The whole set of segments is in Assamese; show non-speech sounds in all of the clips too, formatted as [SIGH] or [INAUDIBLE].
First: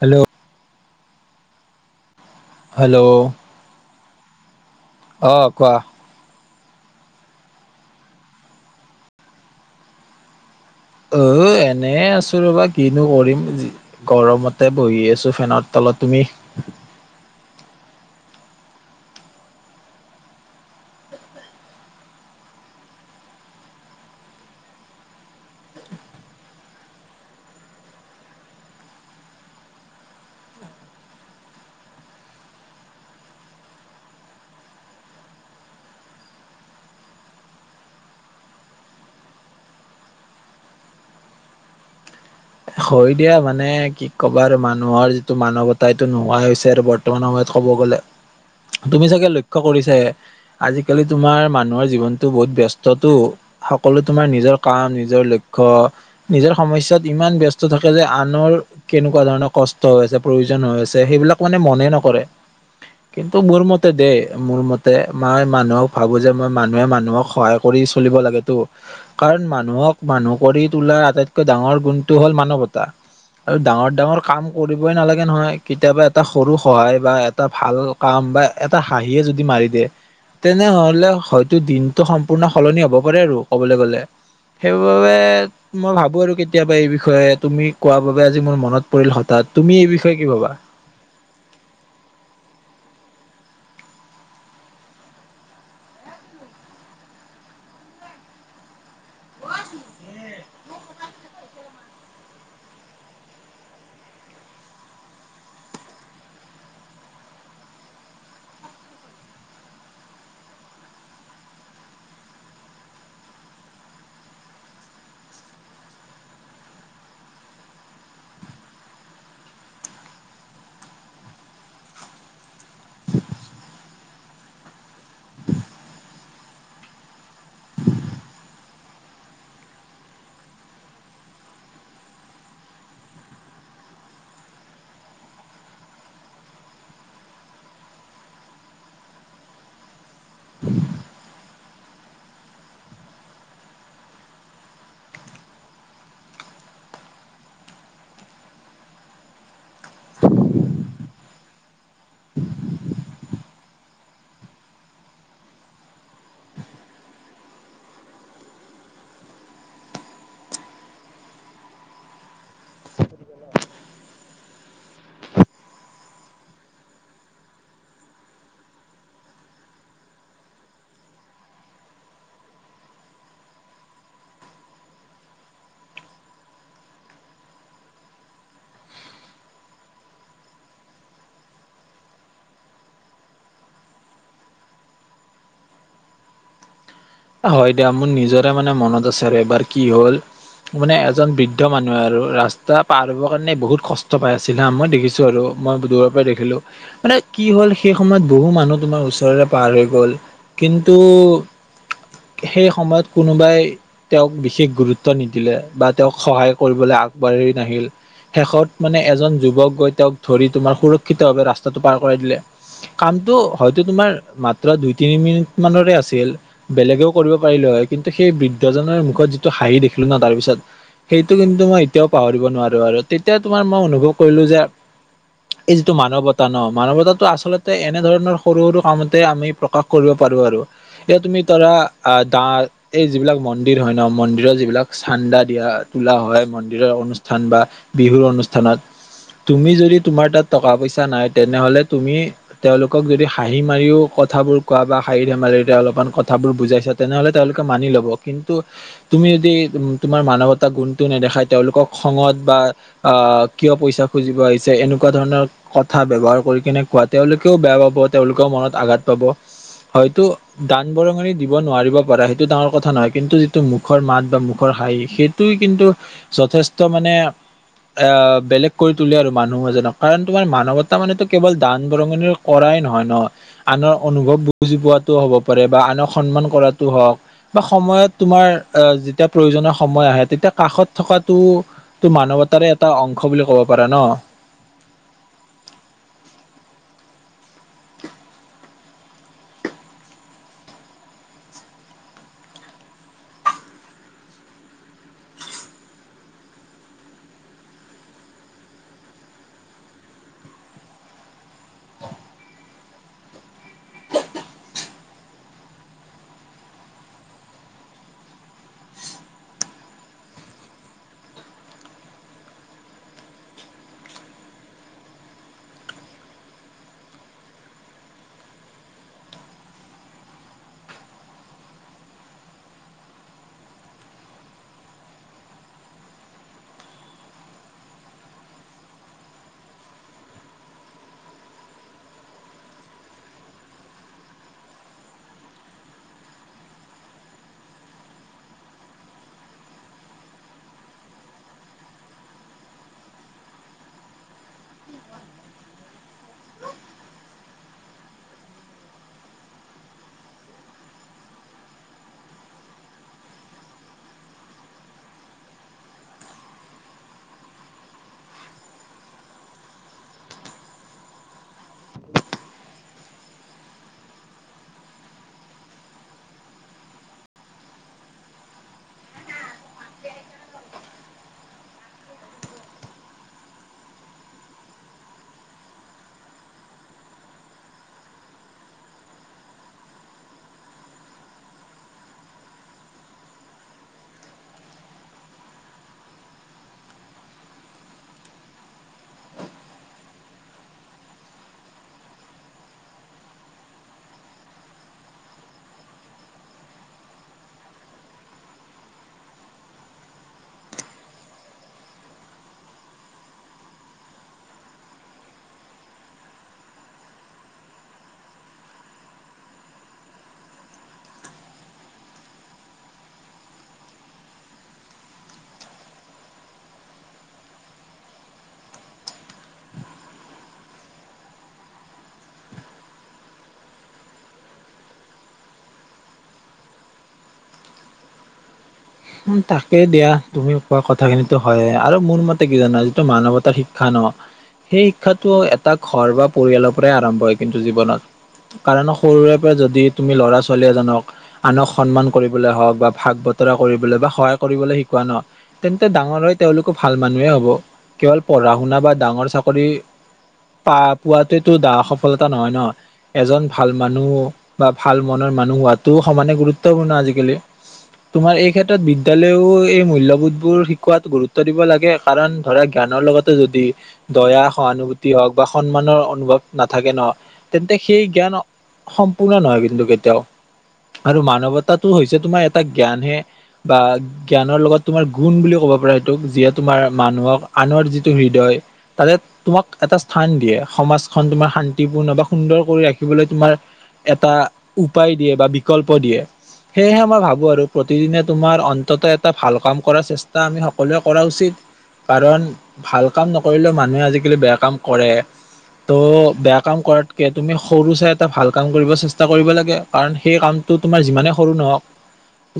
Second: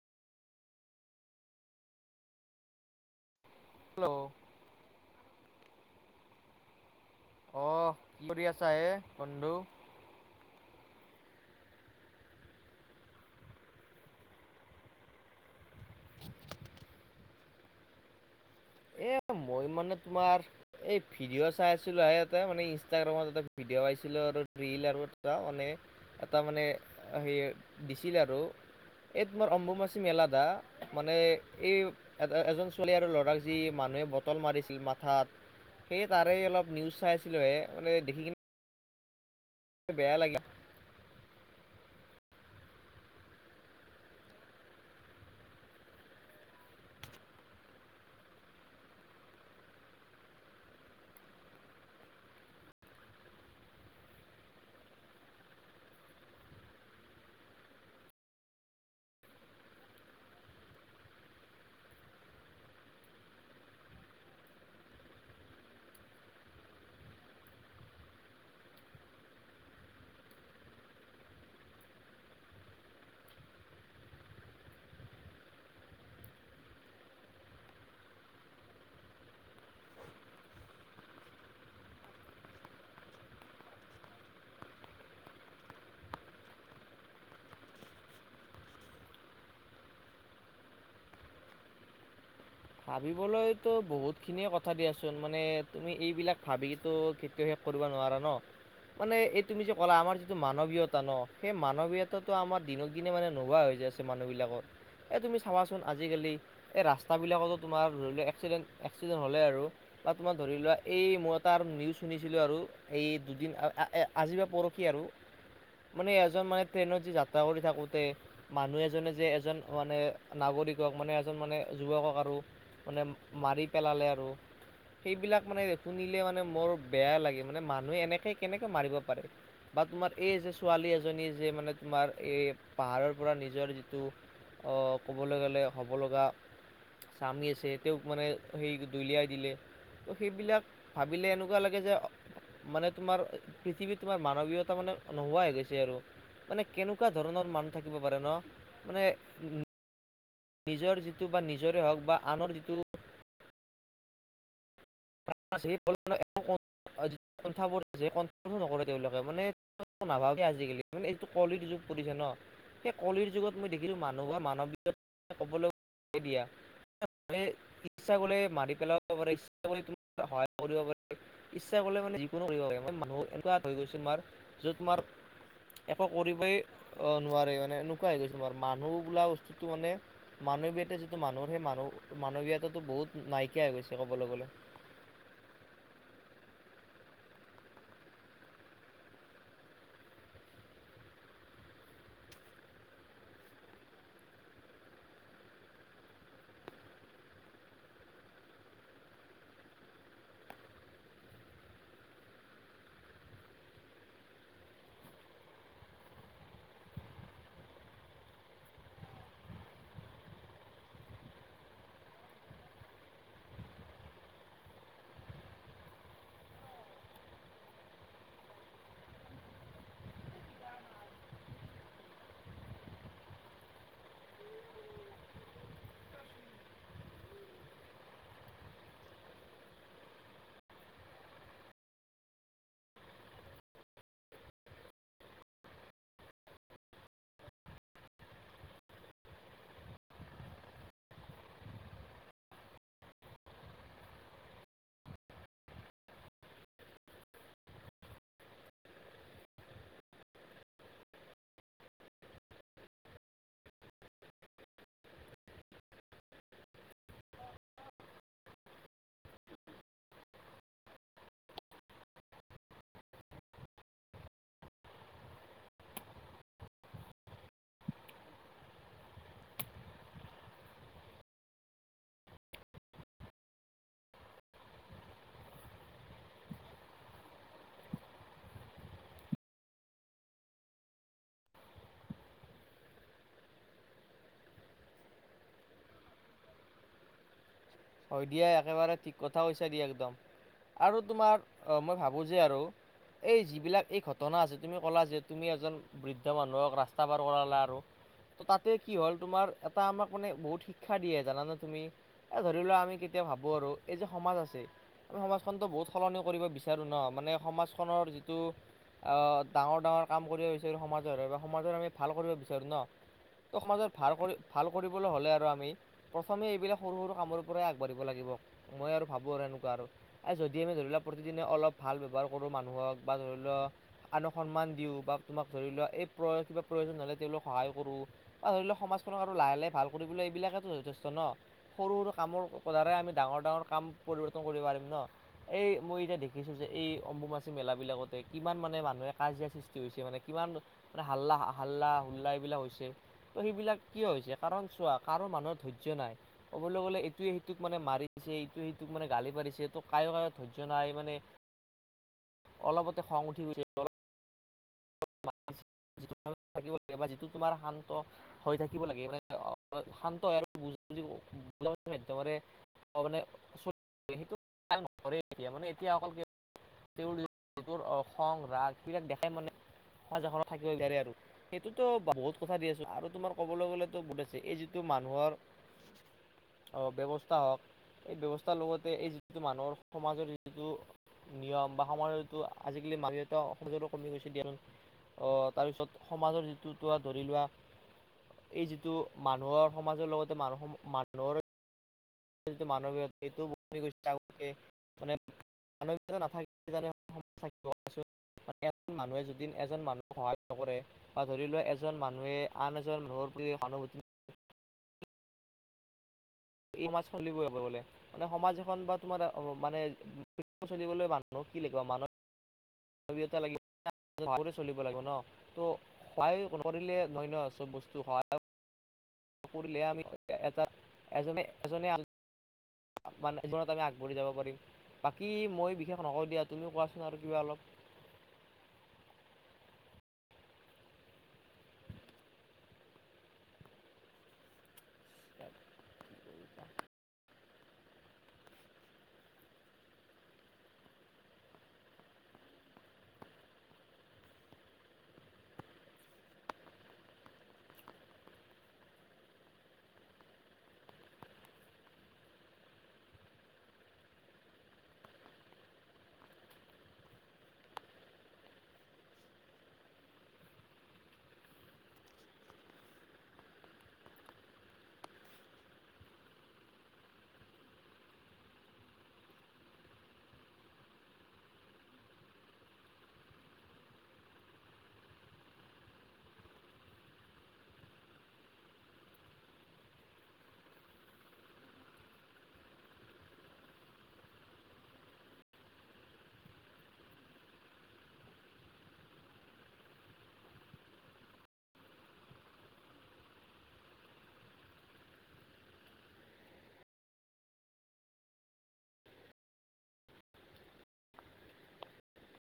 হেল্ল'। হেল্ল'। হেল্ল'। অঁ কোৱা। অ, কি কৰি আছা হে বন্ধু? অ, এনে আছো ৰবা কিনো কৰিম, গৰমতে বহি আছো ফেনৰ ত তুমি? এ মই মানে তোমাৰ এই ভিডিঅ' চাই আছিলো [UNINTELLIGIBLE] মানে ইনষ্টাগ্ৰামত এটা ভিডি দেৱাইছিলো আৰু ৰীল আৰু এটা মানে এটা মানে সে দিছিল আৰু। এই তোমাৰ অম্বুমাচি মেলা দা, মানে এই এ এজন ছোৱালী আৰু ল'ৰা যি মানুহে বটল মাৰিছিল মাথাত। সেয়ে তাৰে অলপ নিউজ চাই আছিলোহে মানে দেখি কিনে বেয়া লাগে হয় দিয়া মানে কি ক'বা আৰু মানুহৰ যিটো মানৱতা এইটো নোহোৱা হৈছে আৰু বৰ্তমান সময়ত কব গলে তুমি চাগে লক্ষ্য কৰিছা আজিকালি তোমাৰ মানুহৰ জীৱনতটো বহুত ব্যস্ততো। সকলো তোমাৰ নিজৰ কাম, নিজৰ লক্ষ্য, নিজৰ সমস্যাত ইমান ব্যস থাকে যে আনৰ কেনেকুৱা ধৰণৰ কষ্ট হৈ আছে, প্ৰয়োজন হৈ আছে সেইবিলাক মানে মনে নকৰে। কিন্তু মোৰ মতে দেই, মোৰ মতে, মই মানুহক ভাবো যে, মই মানুহে মানুহক সহায় কৰি চলিব লাগেতো, কাৰণ মানুহক মানুহ কৰি তোলাৰ আটাইতকৈ ডাঙৰ গুণটো হ'ল ম মানৱতা। আৰু ডাঙৰ-ডাঙৰ কাম কৰিবই নালাগে নহয়, কেতিয়াবা এটা সৰু সহায় বা এটা ভাল কাম বা এটা হাঁহিয়ে যদি মাৰি দিয়ে। তেনেহলে হয়তো দিনটো সম্পূৰ্ণ সলনি হ'ব পাৰে আৰু কবলৈ গলে। সেইবাবে মই ভাবো আৰু কেতিয়াবা এই বিষয়ে তুমি কোৱা বাবে আজি মোৰ মনত পৰিল হঠাৎ, তুমি এই বিষয়ে কি ভাবা? [INAUDIBLE] ভাবিবলৈতো বহুত খিনিয়ে কথা দিয়াচোন মানে তুমি এইবিলাক ভাবিতো খেত কৰিব নোৱাৰা ন, মানে এই তুমি যে ক'লা আমাৰ টো মানৱীয়তা ন, সেই মানৱীয়তাটো আমাৰ দিনক দিনে মানে নোহোৱা হৈ যাই আছে মানুহ বিলাকত। এ তুমি চাবাচোন আজিকালি এই ৰাস্তা বিলাকত তোমাৰ ধৰি লোৱা এক্সিডেণ্ট, এক্সিডেণ্ট হ'লে আৰু তাত তোমাৰ ধৰি লোৱা, এই মই তাৰ নিউজ শুনিছিলোঁ আৰু এই দুদিন আ আজি বা পৰহি আৰু। মানে এজন মানে ট্ৰেইনত যে যাত্ৰা কৰি থাকোতে মানুহ এজনে যে এজন মানে নাগৰি কৰি কক মানে এজন মানে যুৱকক আৰু মানে মাৰি পেলালে আৰু সেইবিলাক মানে শুনিলে মানে মোৰ বেয়া লাগে, মানে মানুহে এনেকে কেনেকে মাৰিব পাৰে। বা তোমাৰ এই যে ছোৱালী এজনী যে মানে তোমাৰ এই পাহাৰৰ পৰা নিজৰ যিটো অঁ ক'বলৈ গ'লে হ'ব লগা স্বামী আছে তেওঁক মানে সেই দলিয়াই দিলে। ত' সেইবিলাক ভাবিলে এনেকুৱা লাগে যে মানে তোমাৰ পৃথিৱীত তোমাৰ মানৱীয়তা মানে নোহোৱাই হৈ গৈছে আৰু। মানে কেনেকুৱা ধৰণৰ মানুহ থাকিব পাৰে ন, মানে উ নিজৰ যিটো বা নিজৰে হওঁক বা আনৰ যিটো ফাষ্ট এই বলবমো সন্থাৰ বোৰৰ নকৰে তেওঁলোকে মানে নাভাবে আজিকালি মানে এইটো কলিৰ যুগ পৰিছে ন সেই কলিৰ যুগত মই দেখিলোঁ মানুহৰ মানৱীয়তা ক'বলৈ দিয়া। এই ইচ্ছা গ'লে মাৰি পেলাব পাৰে ইচ্ছা ইচ্ছা গ'লে তুমি সহায় কৰিব পাৰা। ইচ্ছা গ'লে মানে যিকোনো কৰিব পাৰে মানুহ এনেকুৱা হৈ গৈছে তোমাৰ য'ত তোমাৰ একো কৰিবই অ' নোৱাৰে মানে এনেকোৱা হৈ গৈছে ন মানুহ বোলা বস্তুতটো মানে মানৱীয়তা যিটো মানুহৰ সেই মান মানৱীয়তাটো বহুত নাইকিয়া হৈ গৈছে ক'বলৈ গ'লে। হয় দিয়া। মোৰ নিজৰে মানে মনত আছে আৰু এবাৰ কি হ'ল মানে এজন বৃদ্ধ মানুহে আৰু ৰাস্তা পাৰ হ'ব কাৰণে বহুত কষ্ট পাই আছিলে হা মই দেখিছোঁ আৰু মই দূৰৰ পৰাই দেখিলোঁ মানে কি হ'ল সেই সময়ত বহু মানুহ তোমাৰ ওচৰৰে পাৰ হৈ গ'ল কিন্তু সেই সময়ত কোনোবাই তেওঁক বিশেষ গুৰুত্ব নিদিলে বা তেওঁক সহায় কৰিবলৈ আগবাঢ়ি নাহিল শেষত মানে এজন যুৱক গৈ তেওঁক ধৰি তোমাৰ সুৰক্ষিতভাৱে ৰাস্তাটো পাৰ কৰাই দিলে কাৰণ সেইটো হয়তো তোমাৰ মাত্ৰ দুই তিনি মিনিট মানৰে আছিল। বেলেগেও কৰিব পাৰিলে হয়। কিন্তু সেই বৃদ্ধজনৰ মুখত যিটো হাঁহি দেখিলোঁ ন তাৰপিছত সেইটো কিন্তু মই এতিয়াও পাহৰিব নোৱাৰোঁ আৰু তেতিয়া তোমাৰ মই অনুভৱ কৰিলোঁ যে এই যিটো মানৱতা ন মানৱতাটো আচলতে এনে ধৰণৰ সৰু সৰু কামতে আমি প্ৰকাশ কৰিব পাৰোঁ আৰু এয়া তুমি। তৰা আহ দা এই যিবিলাক মন্দিৰ হয় ন মন্দিৰৰ যিবিলাক চান্দা দিয়া তোলা হয়। মন্দিৰৰ অনুষ্ঠান বা বিহুৰ অনুষ্ঠানত তুমি যদি তোমাৰ তাত টকা পইচা নাই তেনেহ'লে তুমি তেওঁলোকক যদি হাঁহি মাৰিও কথাবোৰ কোৱা পা [UNINTELLIGIBLE] ধেমালিৰে অলপমান ক কথা বোৰ বুজাইছা তেনেহলে তেওঁলোকে মানি ল'ব, কিন্তু তুমি যদি তোমাৰ মানৱতা গুণটো নেদে খাই তেওঁলোকক খঙত বা কিয় পইচা খুজিব আহিছা এনেক [UNINTELLIGIBLE] ধৰণৰ কথা ব্যৱহাৰ কৰি কেনে কোৱাত তেওঁলোকেও বেয়া পাব তেওঁলোকেও মনত আঘাত পাব হয়তো দান বৰঙণি দিব নোৱাৰিব পাৰে সেইটো ডাঙৰ কথা নহয় কিন্তু যিটো মুখৰ মাত বা মুখৰ হাঁহি সেইটো কিন্তু যথেষ্ট মানে এ বেলেগ কৰি তোলে আৰু মানুহ এজনক, কাৰণ তোমাৰ মানৱতা মানেটো কেৱল দান বৰঙণিৰ কৰা নহয় ন', আনৰ অনুভৱ বুজি পোৱাটোও হ'ব পাৰে বা আনক সন্মান কৰাটো হক বা সময়ত তোমাৰ যেতিয়া প্ৰয়োজনৰ সময় আহে তেতিয়া কাষত থকাটো টো মানৱতাৰে এটা অংশ বুলি ক'ব পাৰা ন। [INAUDIBLE] হয় দিয়া, একেবাৰে ঠিক কথা কৈছা দিয়া একদম। আৰু তোমাৰ অ', মই ভাবো যে আৰু এই যিবিলাক এই ঘটনা আছে, তুমি ক'লা যে তুমি এজন বৃদ্ধ মানুহক ৰাস্তা পাৰ কৰালা আৰু ত' তাতে কি হ'ল, তোমাৰ এটা আমাক মানে বহুত শিক্ষা দিয়ে জানানে তুমি ধৰি লোৱা আমি কেতিয়া ভাবোঁ আৰু এই যে সমাজ আছে, আমি সমাজখনতো বহুত সলনি কৰিব বিচাৰোঁ ন মানে সমাজখনৰ যিটো আহ, ডাঙৰ ডাঙৰ কাম কৰিব বিচাৰো সমাজৰ বা সমাজৰ আমি ভাল কৰিব বিচাৰো ন। ত', সমাজত ভাল কৰি, ভাল কৰিবলৈ হ'লে আৰু আমি প্ৰথমে এইবিলাক সৰু সৰু কামৰ আগবাঢ়িব লাগিব মই আৰু ভাবো আৰু এনেকুৱা আৰু, যদি আমি ধৰি লোৱা প্ৰতিদিনে অলপ ভাল ব্যৱহাৰ কৰো মানুহক বা ধৰি লও আনক সন্মান দিও বা তোমাক ধৰি লোৱা এই কিবা প্ৰয়োজন হলে তেওঁলোক সহায় কৰোঁ বা ধৰি লওক সমাজখনক আৰু লাহে লাহে ভাল কৰিবলৈ এইবিলাকেতো যথেষ্ট ন সৰু-সৰু কামৰ কৰাৰে আমি ডাঙৰ ডাঙৰ কাম পৰিৱৰ্তন কৰিব পাৰিম ন এই মই এতিয়া দেখিছোঁ যে এই অম্বুবাচী মেলাবিলাকতে কিমান মানে মানুহে কাজিয়া সৃষ্টি হৈছে মানে কিমান মানে হাল্লা, হাল্লা এইবিলাক হৈছে তো সেইবিলাক কিয় হৈছে? কাৰণ চোৱা কাৰো মানুহৰ ধৈৰ্য্য নাই ক'বলৈ গ'লে ইটোৱে-সিটোক মানে মাৰিছে, ইটোৱে সিটোক মানে গালি পাৰিছে টো কাইয় মানে ধৈৰ্য্য নাই মানে অলপতে খং উঠি গৈছে যিটো [UNINTELLIGIBLE] থাকিব লাগে বা যিটো তোমাৰ শান্ত হৈ থাকিব লাগে মানে অ', অ', শান্ত হয় আৰু [UNINTELLIGIBLE] অ, মানে [UNINTELLIGIBLE] মানে এতিয়া অকল [UNINTELLIGIBLE] তেওঁ লোকৰ অ, খং ৰাগ [UNINTELLIGIBLE] কাইজাখন থাকিব [UNINTELLIGIBLE] আৰু সেইটোতো বহুত কথা দি আছো আৰু তোমাৰ ক'বলৈ গ'লেটো বহুত আছে এই যিটো মানুহৰ [INAUDIBLE] অ, ব্যৱস্থা হওক এই ব্যৱস্থাৰ লগতে এই যিটো মানুহৰ সমাজৰ যিটো নিয়ম বা সমাজটো আজিকালি মাক দেউতা সমো কমি গৈছে দিয়া ন। অহ, তাৰপিছত সমাজৰ যিটো, তো ধৰি লোৱা এই যিটো মানুহৰ সমাজৰ লগতে মানুহ মানুহৰ টো মানৱীয়তা এইটো [UNINTELLIGIBLE] মানে মানুহ নাথাকিলে [UNINTELLIGIBLE] মানে এজন মানুহে যদি এজন মানুহক সহায় নকৰে, বা ধৰি লোৱা এজন মানুহে আন এজন মানুহৰ [UNINTELLIGIBLE] [INAUDIBLE] ই মাজ চলিবই বোলে মানে সমাজ এখন বা তোমাৰ মানে, চলিবলৈ মানুহ কি লাগিব মানৱ [UNINTELLIGIBLE] ৱীয়তা লাগিব। স চলিব লাগিব ন' ত' সহায় নকৰিলে নহয় ন, চব বস্তু সহায় কৰিলেহে ল আমি [UNINTELLIGIBLE] এজনে এজনে আন মানে [UNINTELLIGIBLE] আমি আগবাঢ়ি যাব পাৰিম। বাকী মই বিশেষ নকওঁ দিয়া, তুমিও কোৱাচোন আৰু কিবা অলপ। [INAUDIBLE] উম, তাকে দিয়া, তুমি কোৱা কথাখিনিতো হয়ে আৰু মোৰ মতে কি জানা যিটো মানৱতাৰ শিক্ষা ন', সেই শিক্ষাটো এটা ঘৰ বা পৰিয়ালৰ পৰাই আৰম্ভ হয়, কিন্তু জীৱনত কাৰণ সৰুৰে পৰা যদি তুমি ল'ৰা-ছোৱালী এজনক আনক সন্মান কৰিবলৈ হওঁক বা ভাগ বতৰা কৰিবলৈ বা সহায় কৰিবলৈ শিকোৱা ন', তেন্তে ডাঙৰ হৈ তেওঁলোকো ভাল মানুহে হ'ব। কেৱল পঢ়া শুনা বা ডাঙৰ চাকৰি প পোৱাতোৱেটো ডা সফলতা নহয় ন, এজন ভাল মানুহ বা ভাল মনৰ মানুহ হোৱাটো সমানে গুৰুত্বপূৰ্ণ আজিকালি। তোমাৰ এই ক্ষেত্ৰত বিদ্যালয়ো এই মূল্যবোধবোৰ শিকোৱাত গুৰুত্ব দিব লাগে, কাৰণ ধৰা জ্ঞানৰ লগত [UNINTELLIGIBLE] যদি, দয়া, সহানুভূতি হওক বা সন্মানৰ অনুভৱ নাথাকে ন' তেন্তে সেই জ্ঞান সম্পূৰ্ণ নহয় কিন্তু কেতিয়াও, আৰু মানৱতাটো হৈছে তোমাৰ এটা জ্ঞান হে, বা জ্ঞানৰ লগত তোমাৰ গুণ বুলি ক'ব পাৰা এইটোক যিয়ে তোমাৰ মানুহক আন [UNINTELLIGIBLE] যিটো হৃদয়, ত' তোমাক এটা স্থান দিয়ে সমাজখন তোমাৰ শান্তিপূৰ্ণ সুন্দৰ কৰি ৰাখিবলৈ তোমাৰ, এটা উপায় দিয়ে বা বিকল্প দিয়ে, সেয়হে মই ভাবোঁ আৰু প্ৰতিদিনে তোমাৰ অন্তত এটা ভাল কাম কৰাৰ চেষ্টা আমি সকলোৱে কৰা উচিত। কাৰণ, ভাল কাম নকৰিলেও মানুহে আজিকালি বেয়া কাম কৰে। ত' বেয়া কাম কৰাতকে তুমি সৰু চাই এটা ভাল কাম কৰিব চেষ্টা কৰিব লাগে, কাৰণ সেই কাম টো তোমাৰ যিমানে সৰু নহওক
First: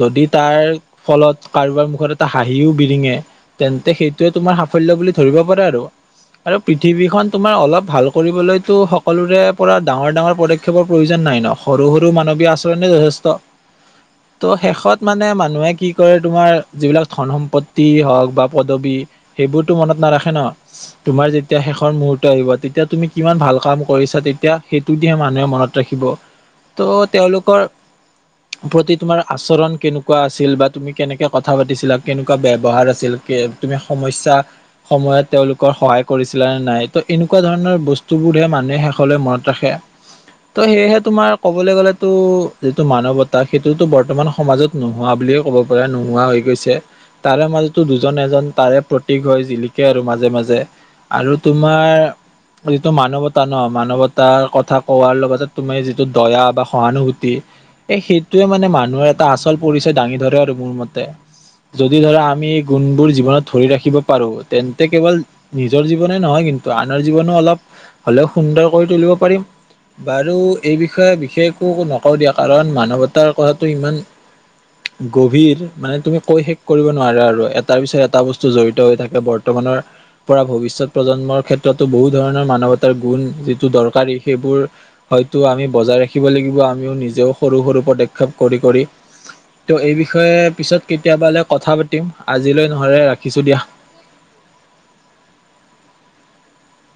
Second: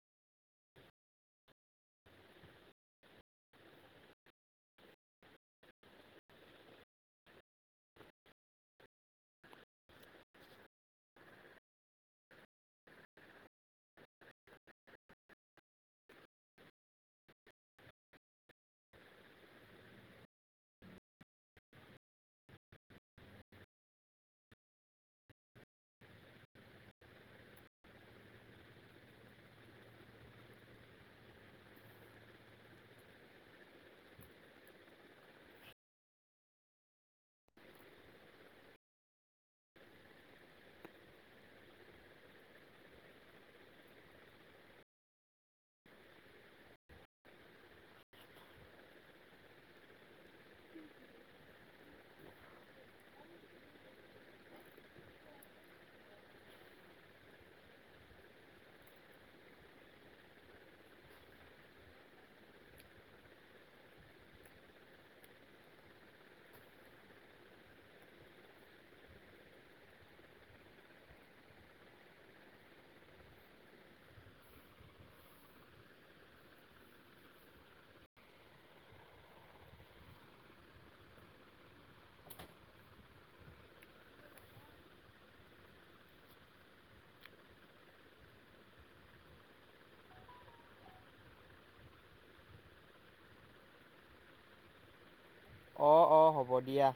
যদি তাৰ, ফলত কাৰোবাৰ মুখত এটা হাঁহিও বিৰিঙে তেন্তে সেইটোৱে তোমাৰ সাফল্য বুলি ধৰিব পাৰা আৰু। আৰু পৃথিৱীখন তোমাৰ অলপ ভাল কৰিবলৈতো সকলোৰে পৰা ডাঙৰ ডাঙৰ পদক্ষেপৰ প্ৰয়োজন নাই ন' সৰু সৰু মানৱীয় আচৰণে যথেষ্ট। ত' শেষত মানে মানুহে কি কৰে তোমাৰ, যিবিলাক ধন সম্পত্তি হওক বা পদবী সেইবোৰতো মনত নাৰাখে ন' তোমাৰ যেতিয়া শেষৰ মুহুৰ্ত আহিব তেতিয়া তুমি কিমান ভাল কাম কৰিছা তে তিয়া সেইটো দি হে মানুহে মনত ৰাখিব, ত' তেওঁলোকৰ, প্ৰতি তোমাৰ আচৰণ কেনেকুৱা আছিল বা তুমি কেনেকে কথা পাতিছিলা কেনেকুৱা ব্যৱহাৰ আছিল, কে তুমি স সম্যসা সময়ত তেওঁলোকৰ সহায় কৰিছিলা নে নাই ত এনেকুৱা ধৰণৰ বস্তুবোৰহে মানুহে শেষত মনত ৰাখে ত সেইহে তোমাৰ ক'বলৈ গ'লে টো যিটো মানৱতা সেইটো তোটো বৰ্তমান সমাজত নোহোৱা বুলিয়ে ক'ব পাৰা নোহোৱা হৈ গৈছে। তাৰে মাজতো দুজন এজন তাৰে প্ৰতীক হয় জিলিকে আৰু মাজে মাজে আৰু তোমাৰ যিটো মানৱতা ন মানৱতাৰ কথা কোৱাৰ লগতে তুমি যিটো দয়া বা সহানুভূতি এই সেইটোৱে মানে মানুহৰ এটা আচল পৰিচয় দাঙি ধৰে আৰু মোৰ মতে যদি ধৰা আমি এই গুণবোৰ জীৱনত ধৰি ৰাখিব পাৰোঁ তেন্তে কেৱল নিজৰ জীৱনে নহয় কিন্তু কিন্তু আনৰ জীৱনো অলপ হ'লেও সুন্দৰ কৰি তুলিব পাৰিম। বাৰু। এই বিষয়ে বিশেষ একো নকওঁ দিয়া কাৰণ মানৱতাৰ কথাটো ইমান গভীৰ মানে তুমি কৈ শেষ কৰিব নোৱাৰা আৰু এটাৰ পিছত এটা বস্তু জড়িত হৈ থাকে বৰ্তমান মানুহৰ পৰা ভৱিষ্যত প্ৰজন্মৰ ক্ষেত্ৰতো বহু ধৰণৰ মানৱতাৰ গুণ যিটো দৰকাৰী সেইবোৰ হয়তো আমি বজাই ৰাখিব লাগিব আমিও নিজেও সৰু সৰু পদক্ষেপ কৰি কৰি তো এই বিষয়ে পিছত কেতিয়াবালৈ কথা পাতিম আজিলৈ নহ'লে ৰাখিছোঁ দিয়া। [INAUDIBLE] অ' অ' হ'ব দিয়া।